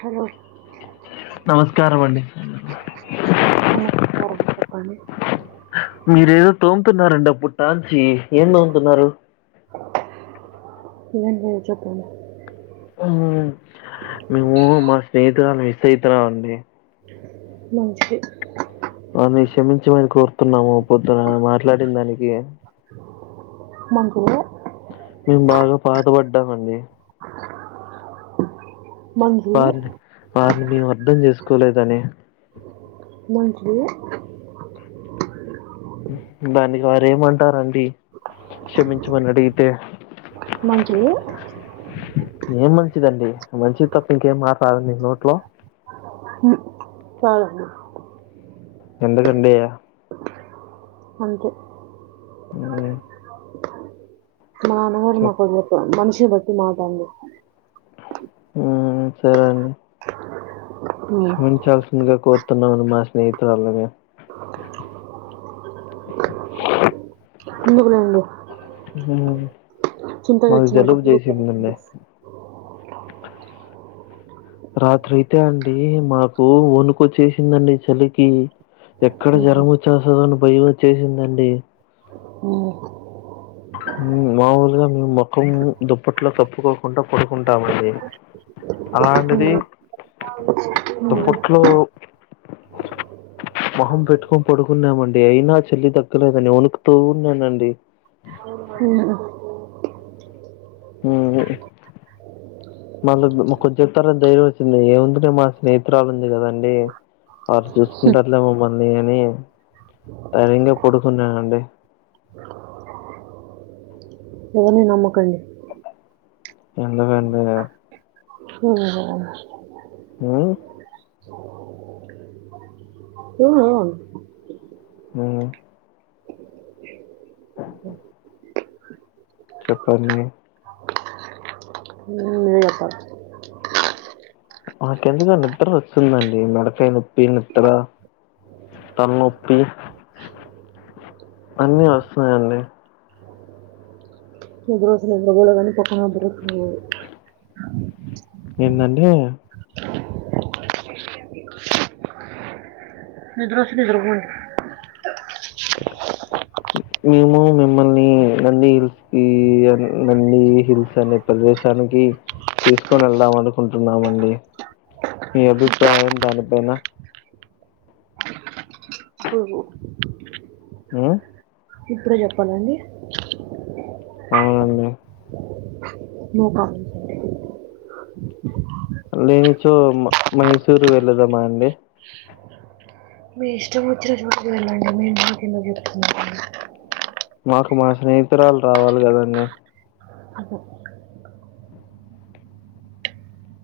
Hello నమస్కారం అండి నమస్కారం చెప్పండి మీర ఏదో తోముతున్నారండి అప్పుడు టాంచి ఏం తోముతున్నారు ఏం లేదు చెప్పండి ఆ మేము మా స్నేహితురాలు మిస్ అయితున్నాం అండి మంచిది అని క్షమించమని కోరుతున్నాము పొద్దున మాట్లాడిన దానికి మాకు మేము బాగా బాధపడ్డామండి మంచి వారిని వారిని మేము అర్థం చేసుకోలేదని మంచిది దానికి వారు ఏమంటారండి క్షమించమని అడిగితే మంచిది ఏం మంచిదండి మంచిది తప్ప ఇంకేం మాట రాదా మీ నోట్లో సాల ఎందుకండి మంచిది హ్మ్, మా అన్నగాడు చెప్ మాకు మనిషి బట్టి మాట్లాడి ఆ సరే అండి మ్, క్షమించాల్సిందిగా కోరుతున్నామని మా స్నేహితురాలూనీ మేము ఎందుకులేండీ ఊ మాకు తెచ్చినాక జలుబు పూలు చేసింది అండి కాదండి రాత్రి అయితే అండి మాకు వనుకొచ్చేసిందండి చలికి ఎక్కడ మ్, జరం వచ్చేస్తుంద అని బై వచ్చేసిందండి ఓహో ఊ మాముూలుగా మేము మొఖం దుప్పట్లో కప్పుకోకుండా పడుకుంటామండి అలాంటిది మ్, మ్, మ్. దప్పట్లో మొహం పెట్టుకొని పడుకున్నామండి అయినా చెల్లి దగ్గలేదని ఉనుకు తూ ఉన్నానండి ఉహు ఇంగ మళ్ళ కొద్ది చెప్తారని ధైర్యం వచ్చింది ఏముందిలే మా స్నేహితురాలు ఉంది కదండి వాళ్ళు చూసుకుంటారులే మమ్మల్ని అని ధైర్యంగా పడుకున్నానండి ఎవర్ని నమకండి ఎందుకండీ ఊహ ఊ ఆవున ఊ చెప్పండి నువ్వే చెప్పలి మాకెందుకు నిద్ర వస్తుందండి మెడకాయ నొప్పి నిద్ర తలనొప్పి అన్నీ వస్తున్నాయండి నిద్ర వస్తే నిద్ర పోవాలి గాని కోపం గా తిరుగుతుంది ఏందండి నిద్రస్తె నిద్రపోండి మేము మిమ్మల్ని నంది హిల్స్ కి నంది హిల్స్ అనే ప్రదేశానికి తీసుకొని వెళ్దాం అనుకుంటున్నామండి మీ అభిప్రాయం దానిపైన బు ఆ ఇప్పుడే చెప్పాలండి అవునండి నో కామెంట్స్ అండి లేనిచో మ మైసూరు వెళ్ళదామా అండి మీ ఇష్టం వచ్చిన చోట్కి వెళ్ళండి మీ మాకు ఎందో చెప్తున్నారు మాకు మా స్నేహితురాలు రావాలి కదండి అబో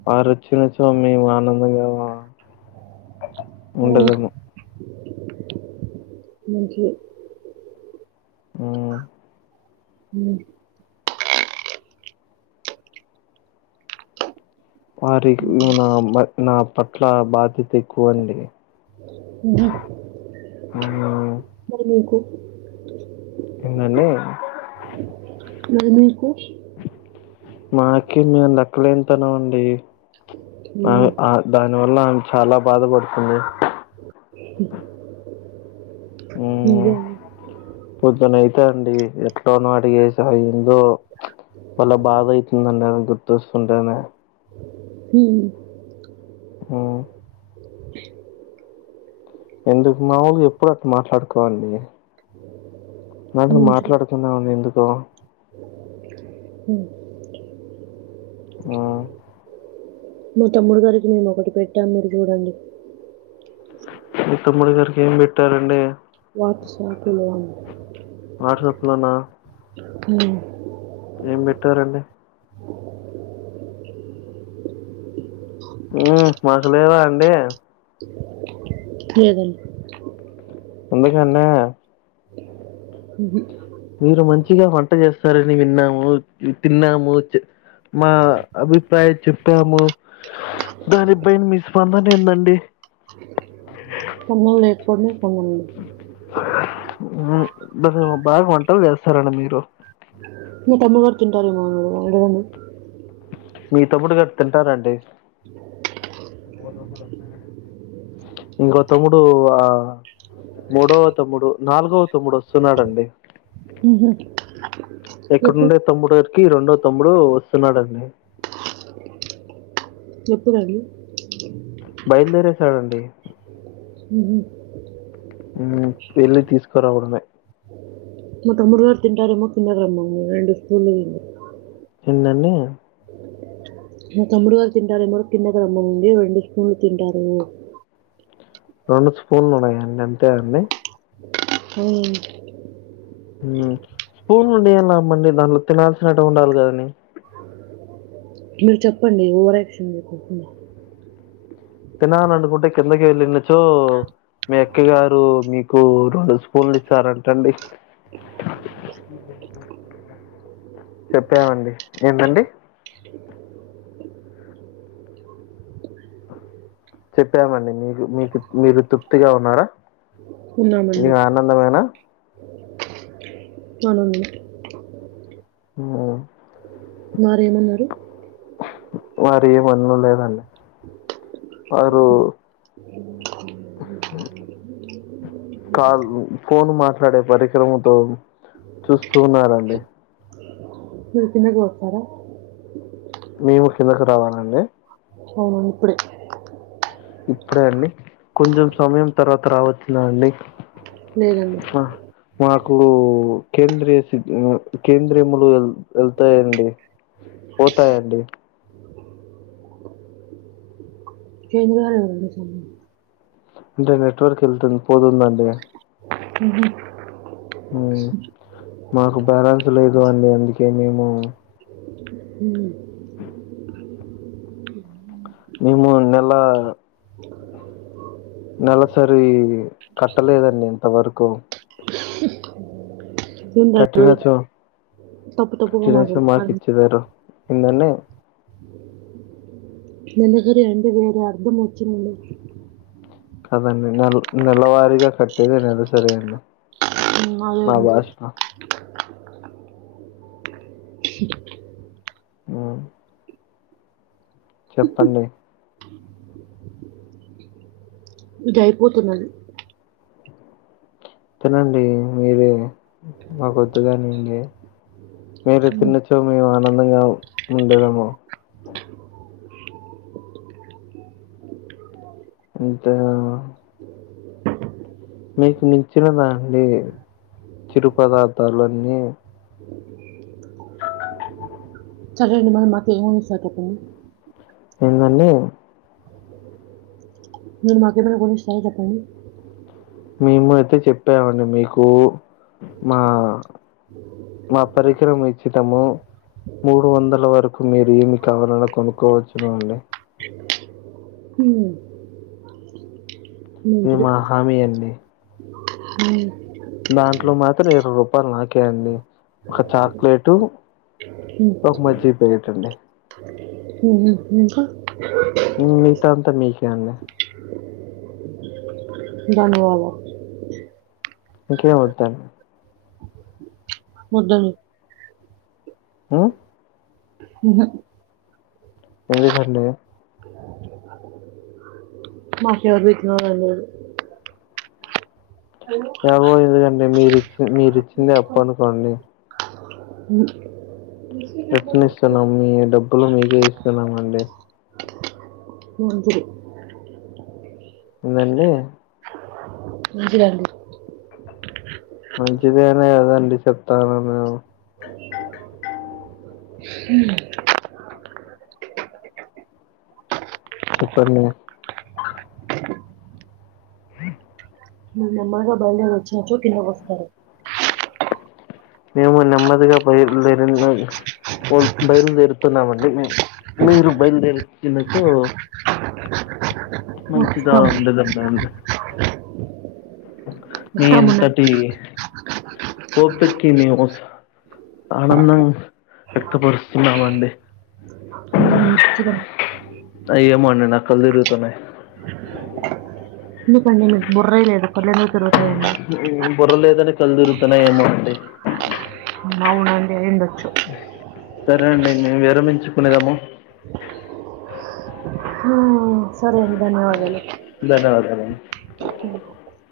వారు వచ్చిన చో మేము ఆనందంగా ఉమ్, ఉండదము మంచి ఊ ఊ వారి నా మ నా పట్ల బాధ్యత ఎక్కువండి ఉమ్. ఉహు మరి మీకు ఏందండి మరి మీకు మాకి మేం లెక్కలేన్ తనమండి అవి ఉమ్, ఆ దాని వల్ల ఆమె చాలా బాధపడుతుంది నిజమే పొద్దున అయితే అండి ఎట్లోనో అడిగేసా ఏందో వల్ల బాధ అయితుందండి గుర్తొస్తుంటేనే హూ ఊ ఎందుకు మాముూలుగా ఎప్పుడు అట్ మాట్లాడుకోవండి నడుమ మంచిది మాట్లాడుతున్నావని ఎందుకో ఉమ్. ఆ మీ తమ్ముడు గారికి మేము ఒకటి పెట్టాం మీరు చూడండి మీ తమ్ముడి గారికి ఏం పెట్టారండి వాట్సాప్లో అండి వాట్సాప్లోనా ఊమ్ ఏం పెట్టారండి ఊమ్ మాకు లేదా అండి లేదండి ఎందుకండి ఊహు మీరు మంచిగా వంట చేస్తారని విన్నాము తిన్నాము మా అభిప్రాయం చెప్పాము దానిపైన మీ స్పందనేందండి కొమ్మలు లేక్కొని కొంగండి ఊమ్ భలే బాగా వంటలు చేస్తారండి మీరు మీ తమ్ముడు గారు తింటారేమో అడగండి మీ తమ్ముడు గారు తింటార అండి ఇంగో తమ్ముడు ఆ మూడవ తమ్ముడు నాలుగవ తమ్ముడు వస్తున్నాడండి ఊహు ఎక్కడుండే తమ్ముడు గారికి రెండో తమ్ముడు వస్తున్నాడండి చెప్పుదను బయలుదేరేసాడండి ఊహు వెళ్ళి తీసుకురావడమే మా తమ్ముడు గారు తింటారేమో తినరేమో అని రెండు స్పూన్లు మిగిలినాయ్ ఏందండి మా తమ్ముడు గారు తింటారేమో కిందకి రమ్మనండి రెండు స్పూన్లు తింటారు రెండు స్పూన్లు ఉన్నాయండి అంతే అండి ఊ ఊ స్పూన్లు ఉండి ఏం లాభం అండి దాంట్లో తినాల్సినేటివి ఉండాలి కదండి మీరు చెప్పండి ఓవర్ యాక్షన్ చేయకోకుండా తినాలనుకుంటే కిందకి ఎళ్ళినచో మీ అక్కయ్య గారు మీకు రెండు స్పూన్లు ఇస్తారంటండి చెప్తామండి ఏంటండీ చెప్పామండి మీకు మీకు మీరు తృప్తిగా ఉన్నారా ఉన్నామండి ఇంకా ఆనందమైన ఆనందం ఉ వారేమన్నారు వారు ఏం అనడం లేదండి వారు [inaudible] ఆ కాళ్లు ఫోన్ మాట్లాడే పరిక్రమతో చూస్తూ ఉన్నారండి ఊరకనే కొడతారా నీవు కిందకి రావాలండి అవును ఇప్పటికే ఇప్పుడే అండి కొంచెం సమయం తర్వాత రావచ్చు లేండి నేనండి మార్కులు కేంద్రీయ సిద్ కేంద్రీములు వెళ్తాయండి పోతాయండి కేంద్ర [unintelligible] అంటే నెట్వర్క్ వెళ్తుంది పోతుందండీ ఉహు ఉ మాకు బ్యాలెన్స్ లేదు అండి అందుకే మేము ఉ [inaudible] మేము నెల నెలసరి కట్టలేదండి ఇంతవరకు [inaudible] కఠిన చో తప్పు తప్పుగా కఠినచ్చో మార్కు మాట్లాడుతున్నారు ఇచ్చేదారు ఏందని [unintelligible] నినకర రెండు వేల వరకు వచ్చిందండి కదండి నెల నెలవారీగా కట్టేది సరిగ్గా అండి అద మా [unintelligible] భాషలో ఉ చెప్పండి ఇది అయిపోతుందండి తినండి మీరే మాకొద్దు గాని ఇ మీరు మ్మ్. తిన్నచో మేము ఆనందంగా ఉండదేమో అంతే ఆ మీకు మించిన దండి చిరు పదార్థాలు అన్ని [inaudible] సరే అండి మరి మాకు ఏమి ఉండిస్తారు చెప్పండి ఏందండి మీరు మాకేదన్న కొనిస్తార చెప్పండి మేము అయితే చెప్పామండి మీకు మా మా పరిక్రమం ఇచ్చుటము మూడు వందల వరకు మీరు ఏమి కావాలన్నా కొనుక్కోవచ్చు అండి ఉ ఇది మా హామీ అండి మ్మ్ దాంట్లో మాత్రం ఇరవై రూపాయలు నాకేయండి ఒక చాక్లెటు మ్మ్ ఒక మజ్జిగ ప్యాకెట్ అండి మ్మ్ హు మ్మ్ హు ఇంగ మిగతాది అంతా మీకే అండి ధన్యవాదాలు ఇంకేం వద్దా వద్దన్ మ్మ్ ఉహ ఎందుకు అట్ల [unintelligible] [unintelligible] అనేది ఎలాగో ఎందుకండి మీరిచ్చి మీరిచ్చింది అప్పు అనుకోండి మ్మ్ రిటన్ ఇస్తున్నాం మీ డబ్బులు మీకే ఇస్తున్నామండి మంచిది ఏందండి మంచిదండి మంచిదే అనే కదండి చెప్తన్నాను మ్మ్ చెప్పండి హ మీరు నెమ్మదిగా బయల్దేరీ వచ్చినప్పుడు కిందకి వస్తారు మేము నెమ్మదిగా బయలు దేరినము [unintelligible] ఓ బయలుదేరుతున్నామండి మీరు బయలుదేరు వచ్చిన చో మంచిగ వస్తాం ఉంటదంట అండి మీ వస్తామునండి అంతటి ఓపిక్కి న్యూస్ ఆనందం వ్యక్తపరుస్తున్నామండి హ్మ్. మంచిదండి అయి ఏమో అండి నాకు కళ్ళు తిరుగుతున్నాయి ఎందుకండి మీకు బుర్రే లేదు తల ఎందుకు తిరుగుతదండీ బుర్ర లేదని కళ్ళు తిరుగుతున్నాయి ఏమో అండి అవును అండి అయిండచ్చు సరే అండి మేము విరమించుకునేదాము ఆ సరే అండి ధన్యవాదాలు ధన్యవాదాలు [inaudible]